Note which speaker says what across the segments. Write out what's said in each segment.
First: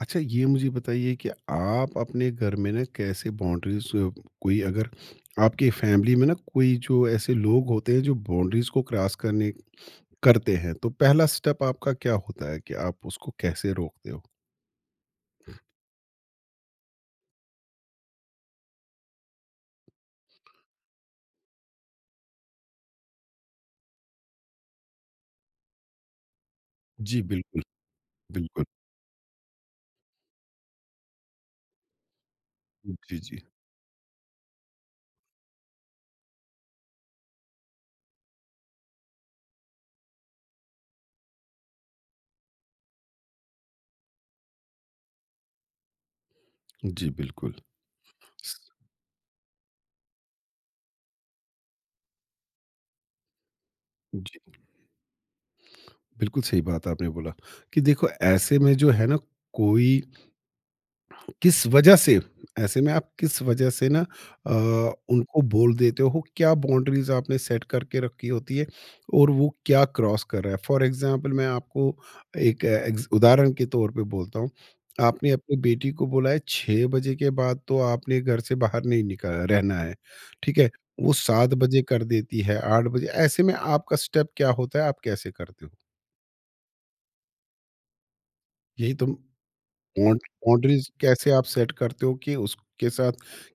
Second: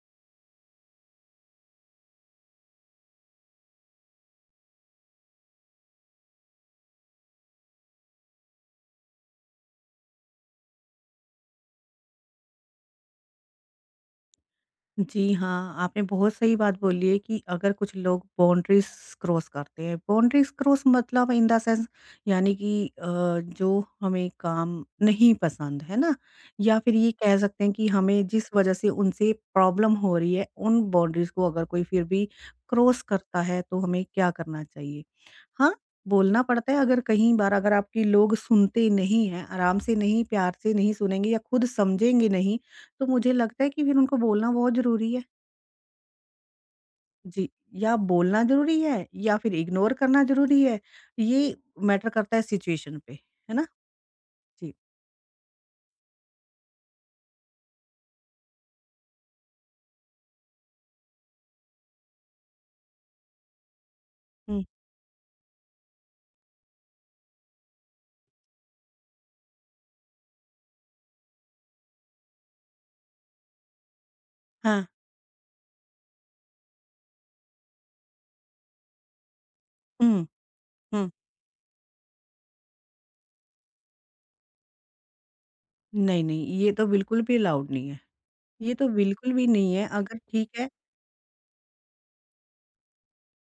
Speaker 1: अच्छा ये मुझे बताइए कि आप अपने घर में ना कैसे बाउंड्रीज कोई अगर आपकी फैमिली में ना कोई जो ऐसे लोग होते हैं जो बाउंड्रीज को क्रॉस करने करते हैं तो पहला स्टेप आपका क्या होता है कि आप उसको कैसे रोकते हो?
Speaker 2: जी हाँ, आपने बहुत सही बात बोली है कि अगर कुछ लोग बाउंड्रीज़ क्रॉस करते हैं, बाउंड्रीज़ क्रॉस मतलब इन द सेंस यानी कि जो हमें काम नहीं पसंद, है ना? या फिर ये
Speaker 1: जी,
Speaker 2: कह
Speaker 1: बिल्कुल।
Speaker 2: सकते हैं कि हमें जिस
Speaker 1: बिल्कुल।
Speaker 2: वजह से उनसे प्रॉब्लम हो रही है, उन बाउंड्रीज़ को अगर कोई फिर भी क्रॉस
Speaker 1: जी, जी।
Speaker 2: करता है, तो हमें क्या करना चाहिए? हाँ, बोलना पड़ता है अगर कहीं बार अगर आपकी लोग सुनते नहीं हैं, आराम से नहीं, प्यार से नहीं सुनेंगे या खुद समझेंगे नहीं, तो मुझे लगता है कि फिर उनको बोलना बहुत ज़रूरी है।
Speaker 1: जी,
Speaker 2: जी,
Speaker 1: बिल्कुल।
Speaker 2: या बोलना
Speaker 1: स-।
Speaker 2: ज़रूरी है या फिर इग्नोर करना ज़रूरी है, ये मैटर करता है सिचुएशन पे, है ना?
Speaker 1: जी,
Speaker 2: जी।
Speaker 1: बिल्कुल सही बात आपने बोला कि देखो ऐसे में जो है ना कोई किस वजह से ऐसे में आप किस वजह से ना अ,
Speaker 2: हुँ,
Speaker 1: उनको बोल देते हो? क्या बाउंड्रीज़ आपने सेट करके रखी होती है और वो क्या क्रॉस कर रहा है? फॉर एग्ज़ाम्पल मैं आपको एक एग्ज़ उदाहरण के तौर पे बोलता हूँ।
Speaker 2: हाँ,
Speaker 1: आपने अपनी बेटी को बोला है 6 बजे के बाद तो आपने घर से बाहर नहीं निकल रहना है,
Speaker 2: हुँ,
Speaker 1: ठीक है?
Speaker 2: हुँ।
Speaker 1: वो 7 बजे कर देती है, 8 बजे, ऐसे में आपका स्टेप क्या होता है? आप कैसे करते हो?
Speaker 2: नहीं, नहीं, ये तो बिल्कुल भी अलाउड नहीं है। ये तो
Speaker 1: यही तो।
Speaker 2: बिल्कुल भी नहीं है, अगर
Speaker 1: बाउंड
Speaker 2: ठीक है
Speaker 1: बाउंड्रीज कैसे आप सेट करते हो कि उसके साथ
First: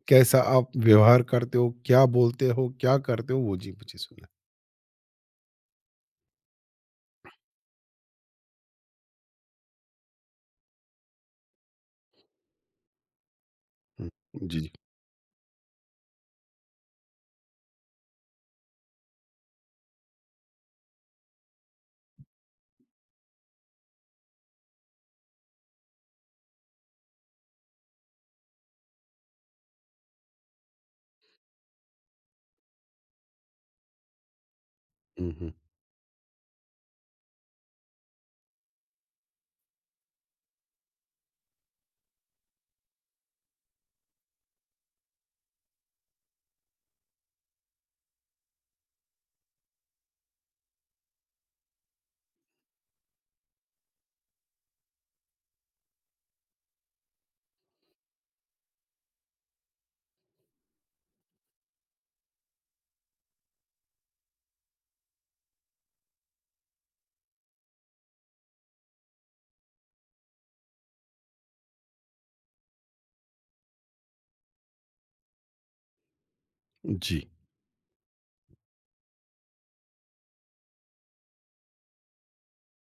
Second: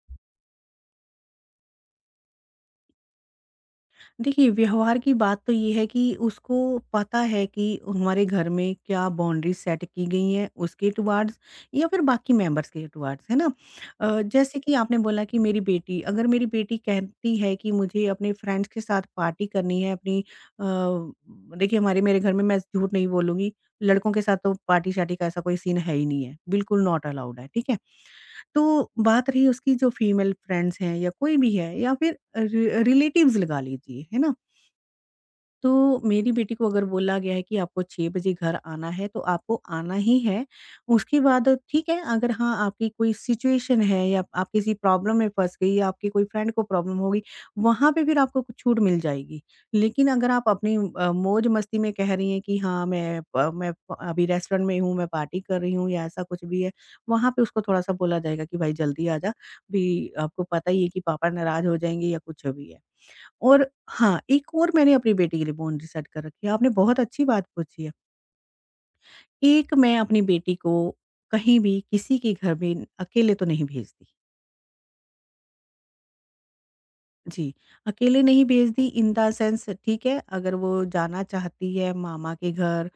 Speaker 1: कैसा आप व्यवहार करते हो, क्या बोलते हो, क्या करते हो? वो जी मुझे सुना है।
Speaker 2: देखिए, व्यवहार की बात तो ये है कि उसको पता है कि हमारे घर में क्या बाउंड्रीज़ सेट की गई हैं उसके टुवार्ड्स या फिर बाकी मेंबर्स के टुवार्ड्स, है ना?
Speaker 1: हुँ,
Speaker 2: जैसे
Speaker 1: जी, जी।
Speaker 2: कि आपने बोला कि मेरी बेटी अगर मेरी बेटी कहती है कि मुझे अपने फ्रेंड्स के साथ पार्टी करनी है अपनी अ, देखिए हमारे मेरे घर में मैं झूठ नहीं बोलूँगी, लड़कों के साथ तो पार्टी-शार्टी का ऐसा कोई सीन है ही नहीं है, बिल्कुल नॉट अलाउड है, ठीक है? तो बात रही उसकी जो फीमेल फ्रेंड्स हैं या कोई भी है या फिर रि रिलेटिव्स लगा लीजिए, है ना?
Speaker 1: हुँ, हुँ।
Speaker 2: तो मेरी बेटी को अगर बोला गया है कि आपको 6 बजे घर आना है, तो आपको आना ही है। उसके बाद ठीक है, अगर हाँ, आपकी कोई सिचुएशन है या आप किसी प्रॉब्लम में फँस गई या आपके कोई फ्रेंड को प्रॉब्लम हो गई, वहाँ पे फिर आपको कुछ छूट मिल जाएगी। लेकिन अगर आप अपनी मौज-मस्ती में कह रही हैं कि हाँ, मैं प अभी रेस्टोरेंट में हूँ, मैं पार्टी कर रही हूँ या ऐसा कुछ भी है, वहाँ पे उसको थोड़ा-सा बोला जाएगा कि भाई जल्दी आ जा, भी आपको पता ही है कि पापा नाराज़ हो जाएँगे या कुछ भी है। और हाँ, एक और मैंने अपनी बेटी के लिए बाउंड्री सेट कर रखी है, आपने बहुत अच्छी बात पूछी है। एक मैं अपनी बेटी को कहीं भी, किसी के घर भी अकेले तो नहीं भेजती।
Speaker 1: जी,
Speaker 2: जी, अकेले नहीं भेजती इन द सेंस ठीक है, अगर वो जाना चाहती है मामा के घर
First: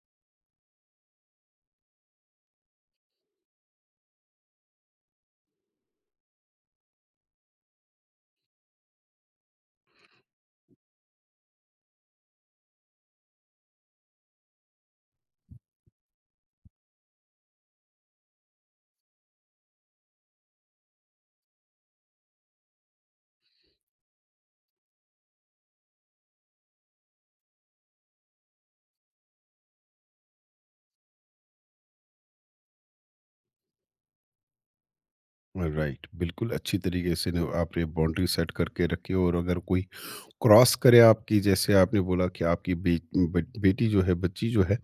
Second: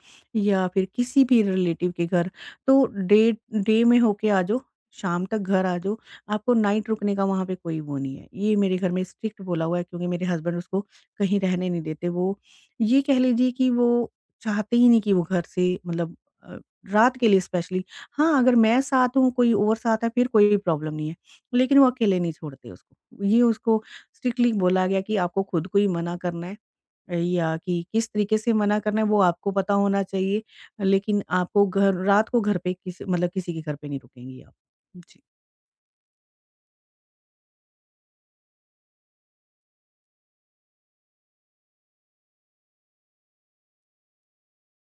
Speaker 2: या फिर किसी भी रिलेटिव के घर, तो डे डे में होके आ जाओ, शाम तक घर आ जाओ, आपको नाइट रुकने का वहाँ पे कोई वो नहीं है। ये मेरे घर में स्ट्रिक्ट बोला हुआ है क्योंकि मेरे हस्बैंड उसको कहीं रहने नहीं देते। वो ये कह लीजिए कि वो चाहते ही नहीं कि वो घर से मतलब अ, रात के लिए स्पेशली हाँ, अगर मैं साथ हूँ, कोई और साथ है, फिर कोई प्रॉब्लम नहीं है, लेकिन वो अकेले नहीं छोड़ते उसको। ये उसको स्ट्रिक्टली बोला गया कि आपको खुद को ही मना करना है या कि किस तरीके से मना करना है वो आपको पता होना चाहिए। लेकिन आपको घर रात को घर पे किस मतलब किसी के घर पे नहीं रुकेंगी आप। जी।
Speaker 1: राइट। बिल्कुल अच्छी तरीके से न आपने बाउंड्री सेट करके रखी हो, और अगर कोई क्रॉस करे आपकी, जैसे आपने बोला कि आपकी बे बट बेटी जो है, बच्ची जो है,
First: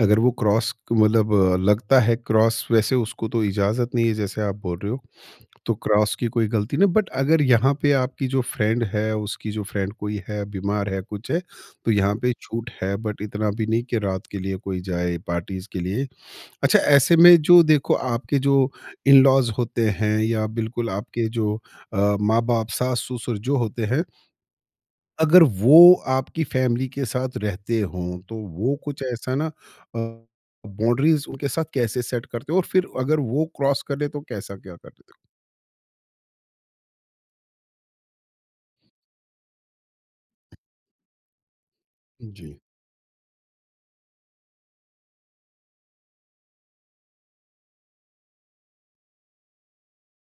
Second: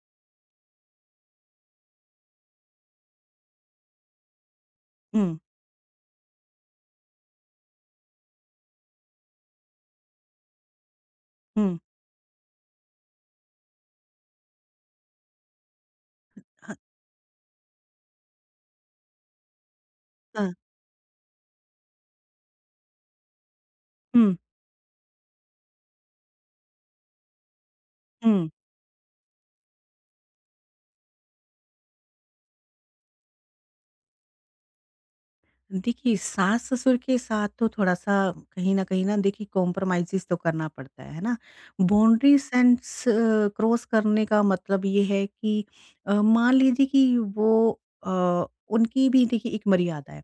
Speaker 1: अगर वो क्रॉस मतलब लगता है क्रॉस, वैसे उसको तो इजाज़त नहीं है जैसे आप बोल रहे हो।
Speaker 2: हुँ,
Speaker 1: तो क्रॉस की कोई गलती नहीं, बट अगर यहाँ पे आपकी जो फ्रेंड है, उसकी जो फ्रेंड कोई है, बीमार है, कुछ है,
Speaker 2: हुँ।
Speaker 1: तो यहाँ पे छूट है, बट इतना भी नहीं कि रात के लिए कोई जाए पार्टीज के लिए।
Speaker 2: हाँ,
Speaker 1: अच्छा, ऐसे में जो देखो आपके जो इन लॉज होते हैं या
Speaker 2: हाँ।
Speaker 1: बिल्कुल आपके जो माँ बाप, सास ससुर जो होते हैं,
Speaker 2: हुँ,
Speaker 1: अगर वो आपकी फैमिली के साथ रहते हों तो
Speaker 2: हुँ।
Speaker 1: वो कुछ ऐसा ना, बाउंड्रीज उनके साथ कैसे सेट करते हो और फिर अगर वो क्रॉस कर ले तो कैसा क्या करते हो?
Speaker 2: देखिए सास-ससुर के साथ तो थोड़ा-सा कहीं न कहीं ना देखिए कॉम्प्रोमाइज़ेज़ तो करना पड़ता है ना? बाउंड्री
Speaker 1: जी,
Speaker 2: सेंस क्रॉस करने का मतलब ये है कि मान लीजिए कि वो अ, उनकी भी देखिए एक मर्यादा है।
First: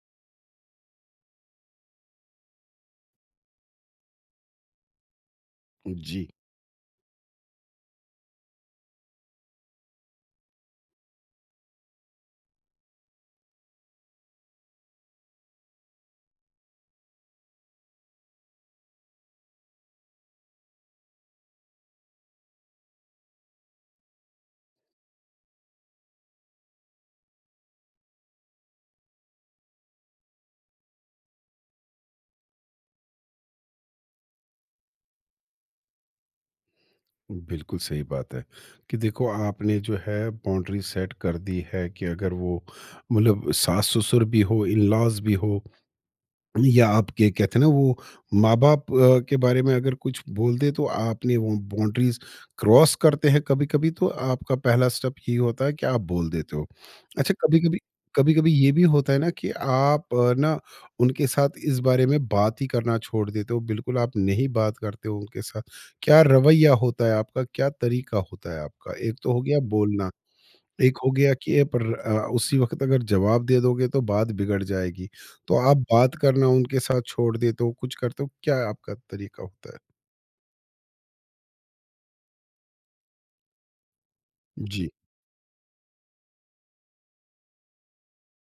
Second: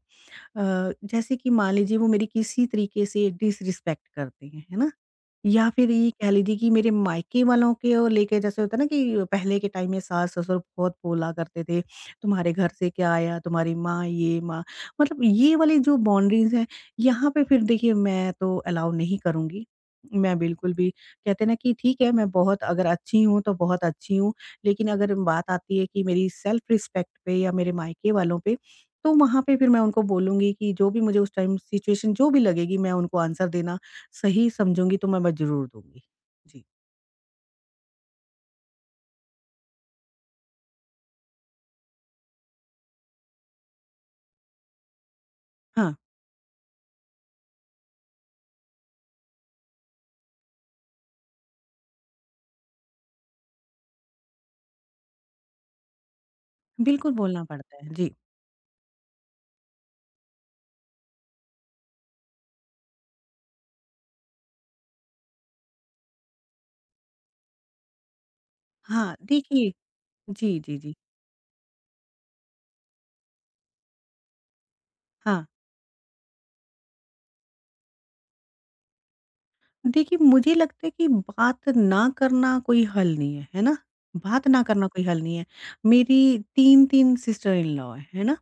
Speaker 2: जैसे कि मान लीजिए वो मेरी किसी तरीके से डिसरिस्पेक्ट करते हैं, है ना? या फिर ये
Speaker 1: जी।
Speaker 2: कह लीजिए कि मेरे मायके वालों के ओ लेके जैसे होता है ना कि पहले के टाइम में सास-ससुर बहुत बोला करते थे, तुम्हारे घर से क्या आया, तुम्हारी माँ ये, माँ मतलब ये वाली जो बाउंड्रीज़ हैं, यहाँ पे फिर देखिए मैं तो अलाउ नहीं करूँगी। मैं बिल्कुल भी कहते हैं ना कि ठीक है, मैं बहुत अगर अच्छी हूँ तो बहुत अच्छी हूँ, लेकिन अगर बात आती है कि मेरी सेल्फ रिस्पेक्ट पे या मेरे मायके वालों पे, तो वहाँ पे फिर मैं उनको बोलूँगी कि जो भी मुझे उस टाइम सिचुएशन जो भी लगेगी मैं उनको आंसर देना सही समझूँगी तो मैं ब ज़रूर दूँगी। जी,
Speaker 1: बिल्कुल सही बात है कि देखो आपने जो है बाउंड्री सेट कर दी है कि अगर वो मतलब सास ससुर भी हो, इन लॉज भी हो
Speaker 2: हाँ,
Speaker 1: या आपके कहते हैं ना वो माँ-बाप के बारे में अगर कुछ बोल दे तो आपने वो बाउंड्रीज़ क्रॉस करते हैं कभी-कभी, तो आपका पहला स्टेप ये होता है कि आप बोल देते हो।
Speaker 2: बिल्कुल
Speaker 1: अच्छा,
Speaker 2: बोलना पड़ता
Speaker 1: कभी-कभी
Speaker 2: है। जी,
Speaker 1: कभी-कभी ये भी होता है ना कि आप ना उनके साथ इस बारे में बात ही करना छोड़ देते हो, बिल्कुल आप नहीं बात करते हो उनके साथ। क्या रवैया होता है आपका? क्या तरीका होता है आपका?
Speaker 2: हाँ,
Speaker 1: एक तो हो गया
Speaker 2: देखिए
Speaker 1: बोलना।
Speaker 2: जी, जी, जी,
Speaker 1: एक हो गया कि पर उसी वक़्त अगर जवाब दे दोगे तो बात बिगड़ जाएगी।
Speaker 2: हाँ,
Speaker 1: तो आप बात करना उनके साथ छोड़ देते हो, कुछ करते हो, क्या आपका तरीका होता है?
Speaker 2: देखिए मुझे लगता है कि बात ना करना कोई हल नहीं है, है ना? बात ना करना
Speaker 1: जी।
Speaker 2: कोई हल नहीं है। मेरी 3-3 सिस्टर इन लॉ हैं, है ना?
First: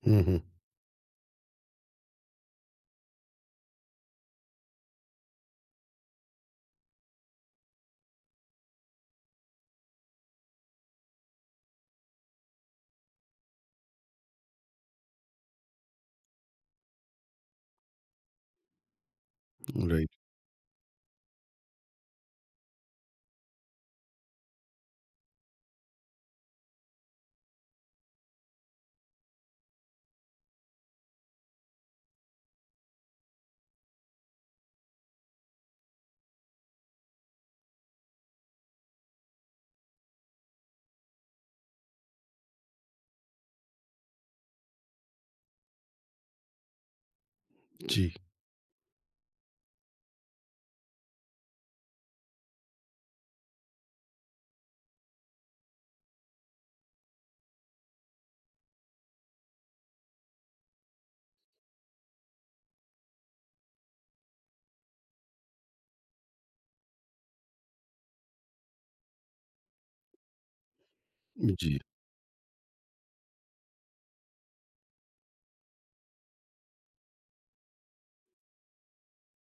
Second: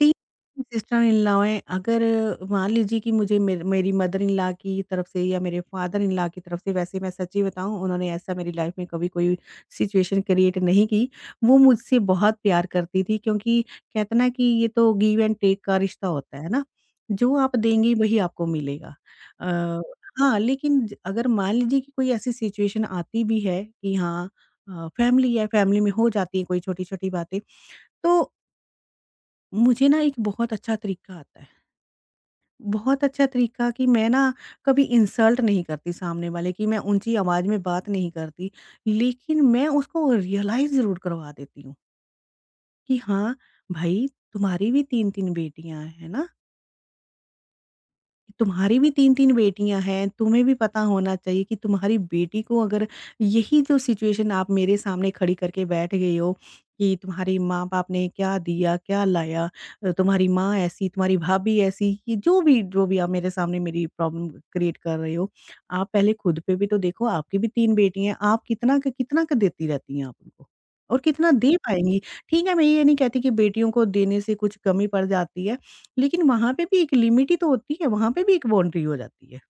Speaker 2: तीन
Speaker 1: हुँ, हुँ।
Speaker 2: सिस्टर इन लॉ हैं, अगर मान लीजिए कि मुझे मेर मेरी मदर इन लॉ की तरफ से या मेरे फादर इन लॉ की तरफ से वैसे मैं सच्ची बताऊँ उन्होंने ऐसा मेरी लाइफ में कभी कोई सिचुएशन क्रिएट नहीं की। वो मुझसे बहुत प्यार करती थी क्योंकि कहते ना कि ये तो गिव एंड टेक का रिश्ता होता है ना, जो आप देंगी वही आपको मिलेगा। अ,
Speaker 1: राइट।
Speaker 2: हाँ, लेकिन ज अगर मान लीजिए कि कोई ऐसी सिचुएशन आती भी है कि हाँ फैमिली है, फैमिली में हो जाती है कोई छोटी-छोटी बातें, तो मुझे ना एक बहुत अच्छा तरीका आता है। बहुत अच्छा तरीका कि मैं ना कभी इंसल्ट नहीं करती सामने वाले की, मैं ऊँची आवाज़ में बात नहीं करती। लेकिन मैं उसको रियलाइज़ ज़रूर करवा देती हूँ कि हाँ, भाई तुम्हारी भी 3-3 बेटियाँ हैं ना?
Speaker 1: जी।
Speaker 2: तुम्हारी भी 3-3 बेटियाँ हैं, तुम्हें भी पता होना चाहिए कि तुम्हारी बेटी को अगर यही जो सिचुएशन आप मेरे सामने खड़ी करके बैठ गई हो कि तुम्हारे माँ-बाप ने क्या दिया, क्या लाया? तुम्हारी माँ ऐसी, तुम्हारी भाभी ऐसी, कि जो भी आप मेरे सामने मेरी प्रॉब्लम क्रिएट कर रहे हो, आप पहले खुद पे भी तो देखो, आपकी भी 3 बेटी हैं, आप कितना क देती रहती हैं आप उनको? और कितना दे
Speaker 1: जी,
Speaker 2: पाएँगी? ठीक है, मैं ये नहीं कहती कि बेटियों को देने से कुछ कमी पड़ जाती है। लेकिन वहाँ पे भी एक लिमिट ही तो होती है, वहाँ पे भी एक बाउंड्री हो जाती है।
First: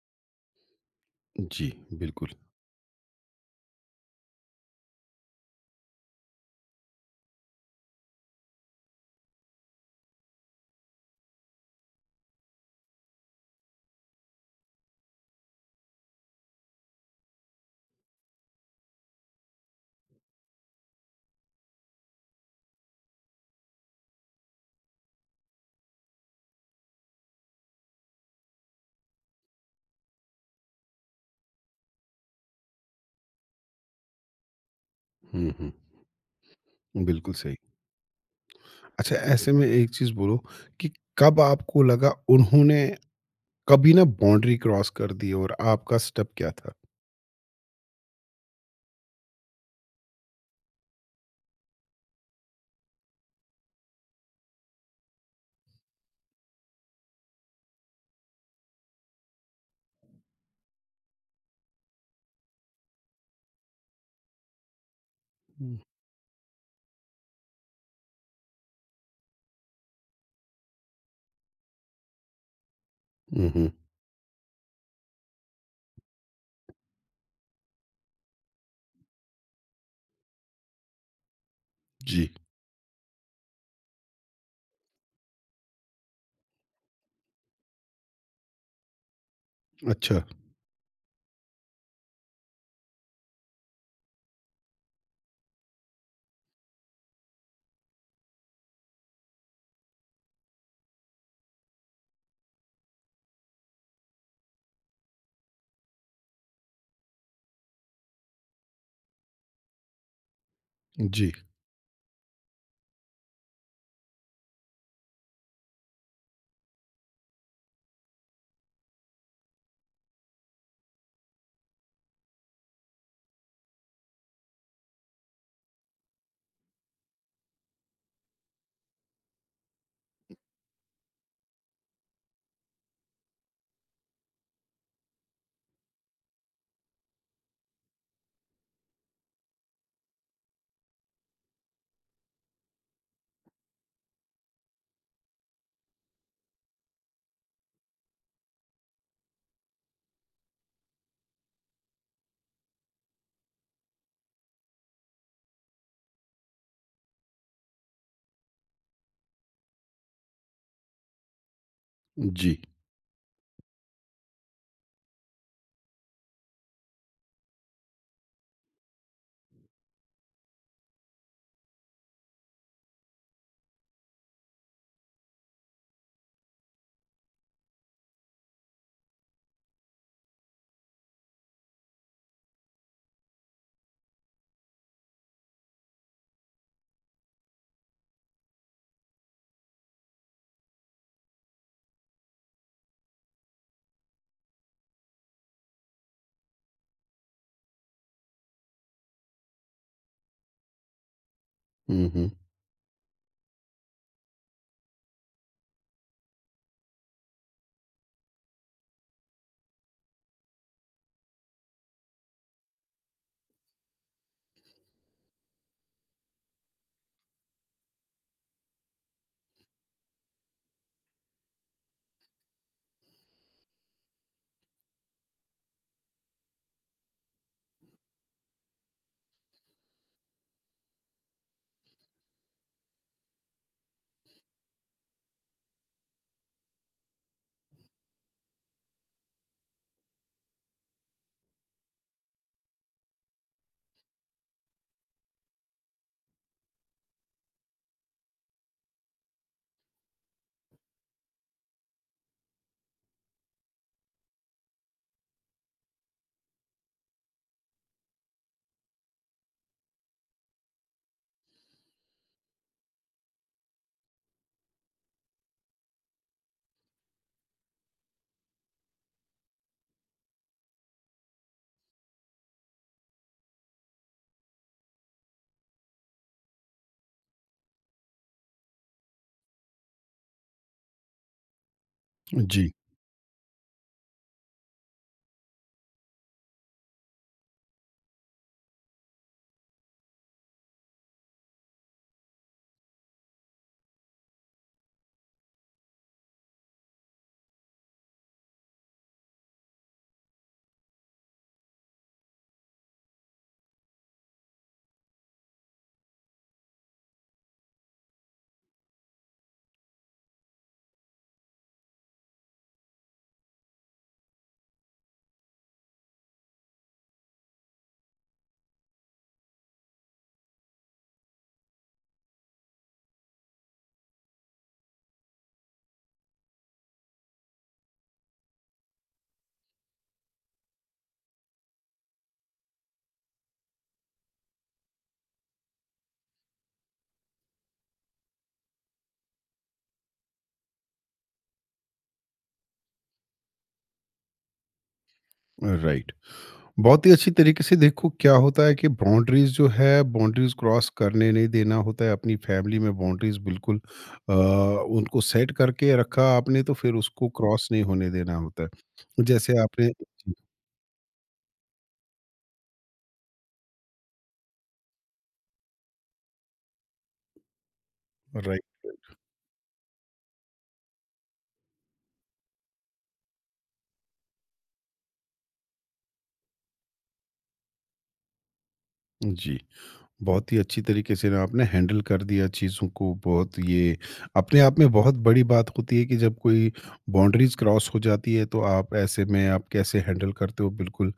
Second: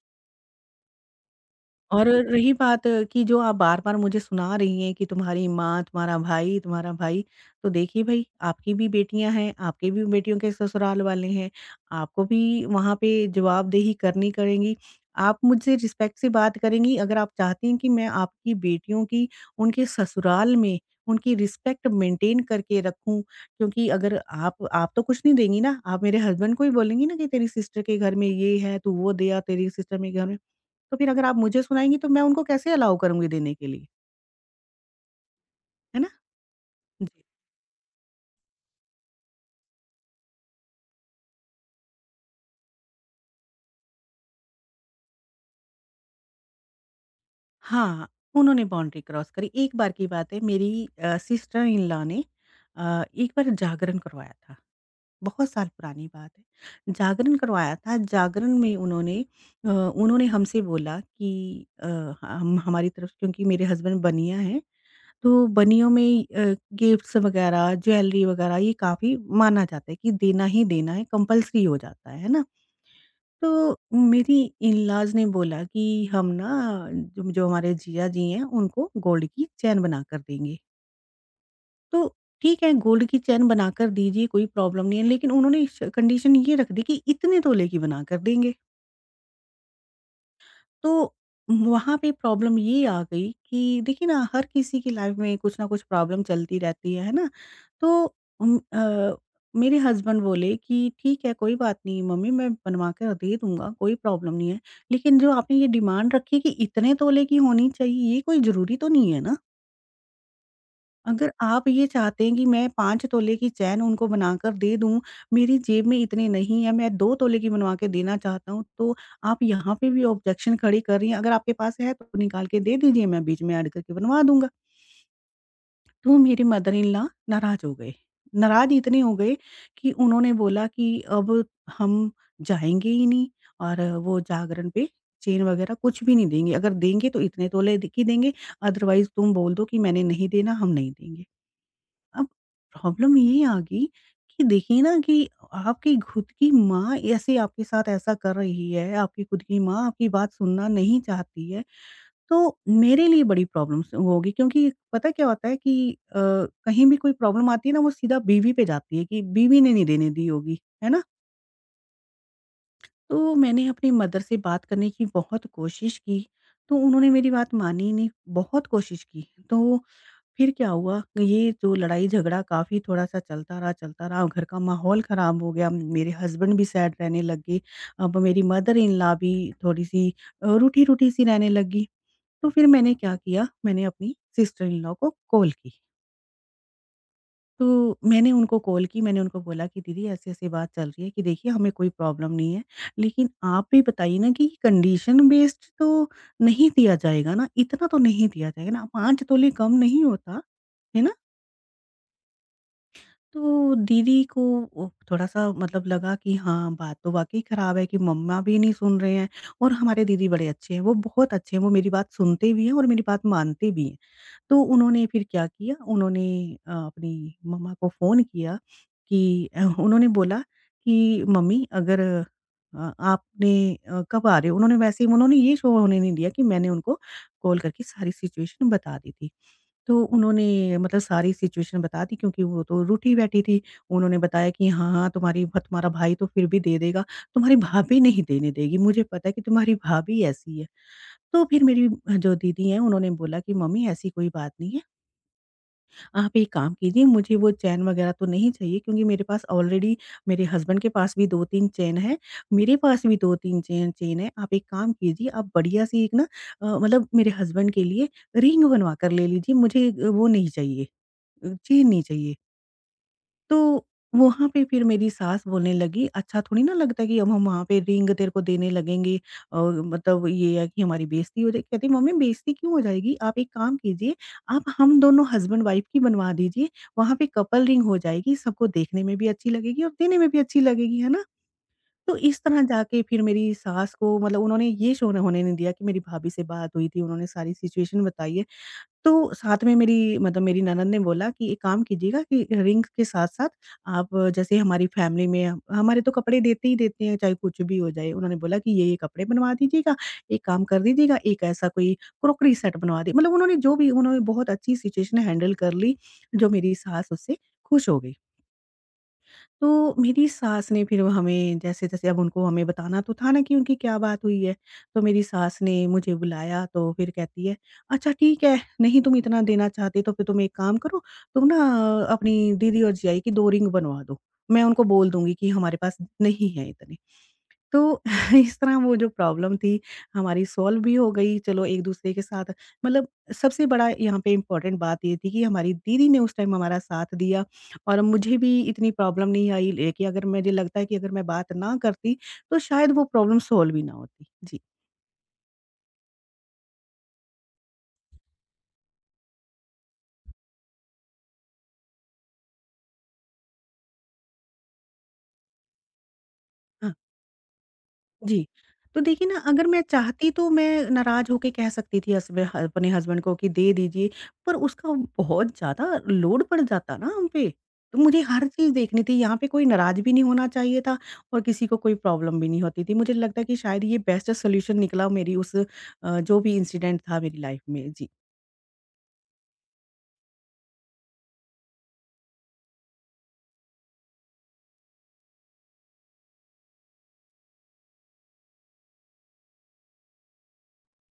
Speaker 1: जी,
Speaker 2: और
Speaker 1: बिल्कुल।
Speaker 2: रही बात कि जो आप बार-बार मुझे सुना रही हैं कि तुम्हारी माँ, तुम्हारा भाई, तो देखिए भई आपकी भी बेटियाँ हैं, आपके भी बेटियों के ससुराल वाले हैं, आपको भी वहाँ पे जवाबदेही करनी करेंगी। आप मुझसे रिस्पेक्ट से बात करेंगी अगर आप चाहती हैं कि मैं आपकी बेटियों की उनके ससुराल में उनकी रिस्पेक्ट मेंटेन करके रखूँ, क्योंकि अगर आप तो कुछ नहीं देंगी ना, आप मेरे हस्बैंड को ही बोलेंगी ना कि तेरी सिस्टर के घर में ये है, तू वो दिया, तेरी सिस्टर में घर में तो फिर अगर आप मुझे सुनाएँगी तो मैं उनको कैसे अलाउ करूँगी देने के लिए,
Speaker 1: हुँ, हुँ।
Speaker 2: है ना? जी।
Speaker 1: बिल्कुल सही। अच्छा, ऐसे में एक चीज़ बोलो कि कब आपको लगा उन्होंने कभी ना बाउंड्री क्रॉस कर दी और आपका स्टेप क्या था?
Speaker 2: हाँ, उन्होंने बाउंड्री क्रॉस करी। एक बार की बात है मेरी सिस्टर इन लॉ ने एक बार जागरण करवाया था। बहुत साल पुरानी बात है। जागरण करवाया था, जागरण में उन्होंने उन्होंने हमसे बोला कि हम हमारी तरफ से क्योंकि मेरे हस्बैंड बनिया हैं, तो
Speaker 1: हुँ,
Speaker 2: बनियों में गिफ्ट्स वगैरह, ज्वेलरी वगैरह ये काफ़ी माना जाता है कि देना ही देना है, कंपल्सरी हो जाता है ना?
Speaker 1: हुँ, हुँ।
Speaker 2: तो मेरी इन-लॉज़ ने बोला कि हम ना जो जो हमारे जीजा जी हैं उनको गोल्ड की चैन बना कर देंगे। तो
Speaker 1: जी।
Speaker 2: ठीक है गोल्ड की चैन बनाकर दीजिए कोई प्रॉब्लम नहीं है लेकिन उन्होंने श कंडीशन ये रख दी कि इतने तोले की बनाकर देंगे।
Speaker 1: अच्छा।
Speaker 2: तो वहाँ पे प्रॉब्लम ये आ गई कि देखिए ना हर किसी की लाइफ में कुछ ना कुछ प्रॉब्लम चलती रहती है ना? तो उम, अ, मेरे हस्बैंड बोले कि ठीक है कोई बात नहीं मम्मी मैं बनवा कर दे दूँगा, कोई प्रॉब्लम नहीं है। लेकिन जो आपने ये डिमांड रखी है कि इतने तोले की होनी चाहिए, ये कोई ज़रूरी तो नहीं है ना? अगर
Speaker 1: जी,
Speaker 2: आप ये चाहते हैं कि मैं 5 तोले की चैन उनको बनाकर दे दूँ, मेरी जेब में इतने नहीं है, मैं 2 तोले की बनवा के देना चाहता हूँ, तो आप यहाँ पे भी ऑब्जेक्शन खड़ी कर रही हैं, अगर आपके पास है तो निकाल के दे दीजिए, मैं बीच में ऐड करके बनवा दूँगा। तो मेरे मदर इन लॉ नाराज़ हो गए। नाराज़ इतने हो गए कि उन्होंने बोला कि अब हम जाएँगे ही नहीं और वो जागरण पे चेन वगैरह कुछ भी नहीं देंगे, अगर देंगे तो इतने तोले द की देंगे, अदरवाइज़ तुम बोल दो कि मैंने नहीं देना, हम नहीं देंगे। अब प्रॉब्लम ये आ गई कि देखिए ना कि आपकी खुद की माँ ऐसे आपके साथ ऐसा कर रही है, आपकी खुद की माँ आपकी बात सुनना नहीं चाहती है, तो मेरे लिए बड़ी प्रॉब्लम्स होगी क्योंकि पता क्या होता है कि कहीं भी कोई प्रॉब्लम आती है ना वो सीधा बीवी पे जाती है कि बीवी ने नहीं देने दी होगी, है ना?
Speaker 1: जी।
Speaker 2: तो मैंने अपनी मदर से बात करने की बहुत कोशिश की, तो उन्होंने मेरी बात मानी नहीं, बहुत कोशिश की। तो फिर क्या हुआ, ये जो लड़ाई-झगड़ा काफ़ी थोड़ा-सा चलता रहा और घर का माहौल ख़राब हो गया। मेरे हस्बैंड भी सैड रहने लग गए। अब मेरी मदर इन लॉ भी थोड़ी-सी रूठी-रूठी सी रहने लगी। तो फिर मैंने क्या किया, मैंने अपनी सिस्टर इन लॉ को कॉल की। तो मैंने उनको कॉल की, मैंने उनको बोला कि दीदी ऐसी-ऐसी बात चल रही है कि देखिए हमें कोई प्रॉब्लम नहीं है, लेकिन आप भी बताइए ना कि कंडीशन बेस्ड तो नहीं दिया जाएगा ना, इतना तो नहीं दिया जाएगा ना, 5 तोले कम नहीं होता, है ना?
Speaker 1: हुँ, हुँ।
Speaker 2: तो दीदी को थोड़ा-सा मतलब लगा कि हाँ, बात तो वाक़ई ख़राब है कि मम्मा भी नहीं सुन रहे हैं और हमारे दीदी बड़े अच्छे हैं, वो बहुत अच्छे हैं, वो मेरी बात सुनते भी हैं और मेरी बात मानते भी हैं। तो उन्होंने फिर क्या किया, उन्होंने अपनी मम्मा को फ़ोन किया कि उन्होंने बोला कि मम्मी अगर आपने कब आ रहे हो? उन्होंने वैसे ही उन्होंने ये शो होने नहीं दिया कि मैंने उनको कॉल करके सारी सिचुएशन बता दी थी। तो उन्होंने मतलब सारी सिचुएशन बता दी क्योंकि वो तो रूठी बैठी थी। उन्होंने बताया कि हाँ, हाँ, तुम्हारी भ तुम्हारा भाई तो फिर भी दे देगा, तुम्हारी भाभी नहीं देने देगी, मुझे पता है कि तुम्हारी भाभी ऐसी है। तो फिर मेरी जो दीदी हैं उन्होंने बोला कि मम्मी ऐसी कोई बात नहीं है, आप एक काम कीजिए मुझे वो चैन वगैरह तो नहीं चाहिए क्योंकि मेरे पास ऑलरेडी मेरे हस्बैंड के पास भी 2-3 चैन है, मेरे पास भी 2-3 चैन चेन है। आप एक काम कीजिए आप बढ़िया-सी एक ना मतलब मेरे हस्बैंड के लिए रिंग बनवा कर ले लीजिए, मुझे वो नहीं चाहिए। छीननी चाहिए। तो वहाँ पे फिर मेरी सास बोलने लगी, "अच्छा थोड़ी ना लगता है कि अब हम वहाँ पे रिंग तेरे को देने लगेंगे और मतलब ये है कि हमारी बेइज़्ज़ती हो जाएगी।" कहती, "मम्मी बेइज़्ज़ती क्यों हो जाएगी? आप एक काम कीजिए, आप हम दोनों हस्बैंड वाइफ की बनवा दीजिए, वहाँ पे कपल रिंग हो जाएगी, सबको देखने में भी अच्छी लगेगी और देने में भी अच्छी लगेगी, है ना?" तो इस तरह
Speaker 1: जी,
Speaker 2: जाके फिर मेरी सास को मतलब उन्होंने ये शो न होने नहीं दिया कि मेरी भाभी से बात हुई थी, उन्होंने सारी सिचुएशन बताई है। तो साथ में मेरी ननद ने बोला कि एक काम कीजिएगा कि रिंग्स के साथ-साथ आप जैसे हमारी फैमिली में हम हमारे तो कपड़े देते ही देते हैं, चाहे कुछ भी हो जाए। उन्होंने बोला कि ये-ये कपड़े बनवा दीजिएगा, एक काम कर दीजिएगा, एक ऐसा कोई क्रॉकरी सेट बनवा दी मतलब उन्होंने जो भी उन्होंने बहुत अच्छी सिचुएशन हैंडल कर ली, जो मेरी सास उससे खुश हो गई। तो मेरी सास ने फिर हमें जैसे-जैसे अब उनको हमें बताना तो था ना कि उनकी क्या बात हुई है। तो मेरी सास ने मुझे बुलाया तो फिर कहती है, "अच्छा ठीक है, नहीं तुम इतना देना चाहते तो फिर तुम एक काम करो, तुम ना अपनी दीदी और जियाई की 2 रिंग बनवा दो। मैं उनको बोल दूँगी कि हमारे पास नहीं है इतने।" तो इस तरह वो जो प्रॉब्लम थी हमारी सॉल्व भी हो गई। चलो एक-दूसरे के साथ मतलब सबसे बड़ा यहाँ पे इम्पोर्टेंट बात ये थी कि हमारी दीदी ने उस टाइम हमारा साथ दिया और मुझे भी इतनी प्रॉब्लम नहीं आई लेकिन अगर मुझे लगता है कि अगर मैं बात ना करती, तो शायद वो प्रॉब्लम सॉल्व ही ना होती। जी।
Speaker 1: राइट। बहुत ही अच्छी तरीके से देखो क्या होता है कि बाउंड्रीज जो है, बाउंड्रीज क्रॉस करने नहीं देना होता है अपनी फैमिली में। बाउंड्रीज बिल्कुल उनको सेट करके रखा आपने तो
Speaker 2: हाँ।
Speaker 1: फिर उसको क्रॉस नहीं होने देना
Speaker 2: जी।
Speaker 1: होता
Speaker 2: तो
Speaker 1: है,
Speaker 2: देखिए ना,
Speaker 1: जैसे
Speaker 2: अगर मैं
Speaker 1: आपने।
Speaker 2: चाहती तो मैं नाराज़ होके कह सकती थी हस्ब ह अपने हस्बैंड को कि दे दीजिए, पर उसका बहुत ज़्यादा लोड पड़ जाता ना हम पे। तो मुझे हर चीज़
Speaker 1: राइट।
Speaker 2: देखनी थी, यहाँ पे कोई नाराज़ भी नहीं होना चाहिए था और किसी को कोई प्रॉब्लम भी नहीं होती थी। मुझे लगता है कि शायद ये बेस्ट सॉल्यूशन निकला मेरी उस जो भी इंसिडेंट था मेरी लाइफ़ में। जी।
Speaker 1: जी, बहुत ही अच्छी तरीके से ना आपने हैंडल कर दिया चीज़ों को, बहुत ये अपने आप में बहुत बड़ी बात होती है कि जब कोई बाउंड्रीज क्रॉस हो जाती है तो आप ऐसे में आप कैसे हैंडल करते हो, बिल्कुल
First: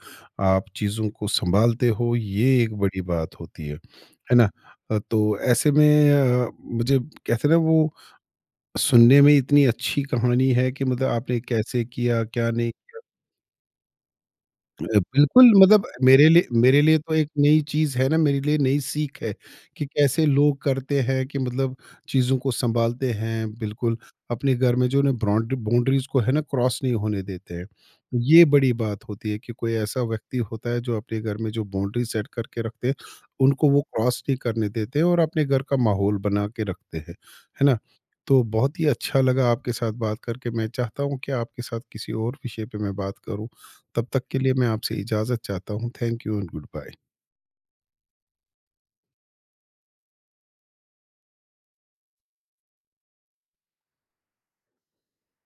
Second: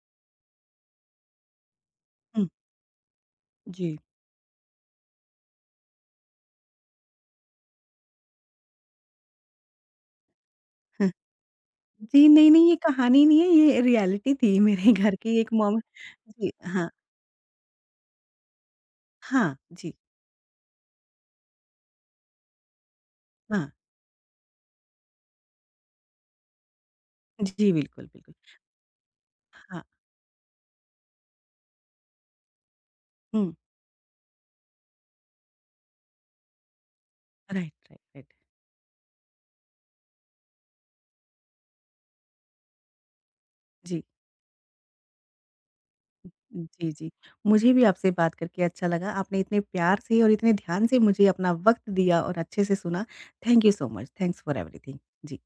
Speaker 1: आप चीज़ों को संभालते हो,
Speaker 2: हुँ।
Speaker 1: ये एक बड़ी बात होती है
Speaker 2: जी।
Speaker 1: है ना? तो ऐसे में मुझे कहते हैं ना वो सुनने में इतनी अच्छी कहानी है कि मतलब
Speaker 2: हाँ।
Speaker 1: आपने कैसे किया
Speaker 2: जी,
Speaker 1: क्या
Speaker 2: नहीं-नहीं
Speaker 1: नहीं।
Speaker 2: ये कहानी नहीं है, ये रियलिटी थी मेरे घर की
Speaker 1: बिल्कुल,
Speaker 2: एक मोम।
Speaker 1: मतलब मेरे लिए,
Speaker 2: जी,
Speaker 1: मेरे
Speaker 2: हाँ।
Speaker 1: लिए तो एक नई चीज़ है ना, मेरे लिए नई सीख है
Speaker 2: हाँ,
Speaker 1: कि
Speaker 2: जी,
Speaker 1: कैसे लोग करते हैं, कि मतलब चीज़ों को सँभालते हैं,
Speaker 2: हाँ।
Speaker 1: बिल्कुल अपने घर में जो ना ब्रॉन्ड बाउंड्रीज़ को है ना क्रॉस नहीं होने देते हैं।
Speaker 2: जी, बिल्कुल, बिल्कुल।
Speaker 1: ये बड़ी बात होती है कि कोई
Speaker 2: हाँ।
Speaker 1: ऐसा व्यक्ति होता है जो अपने घर में जो बाउंड्री सेट करके रखते हैं,
Speaker 2: हुँ।
Speaker 1: उनको वो क्रॉस नहीं करने देते हैं और अपने घर का माहौल बना के रखते हैं, है
Speaker 2: राइट,
Speaker 1: ना?
Speaker 2: Right, right.
Speaker 1: तो बहुत ही अच्छा लगा आपके साथ बात करके। मैं चाहता हूँ कि आपके साथ किसी और विषय पे मैं बात करूँ।
Speaker 2: जी।
Speaker 1: तब तक के लिए मैं आपसे इजाज़त चाहता हूँ। थैंक यू एंड गुड
Speaker 2: जी,
Speaker 1: बाय।
Speaker 2: जी। मुझे भी आपसे बात करके अच्छा लगा। आपने इतने प्यार से और इतने ध्यान से मुझे अपना वक़्त दिया और अच्छे से सुना। Thank you so much. Thanks for everything. Ji.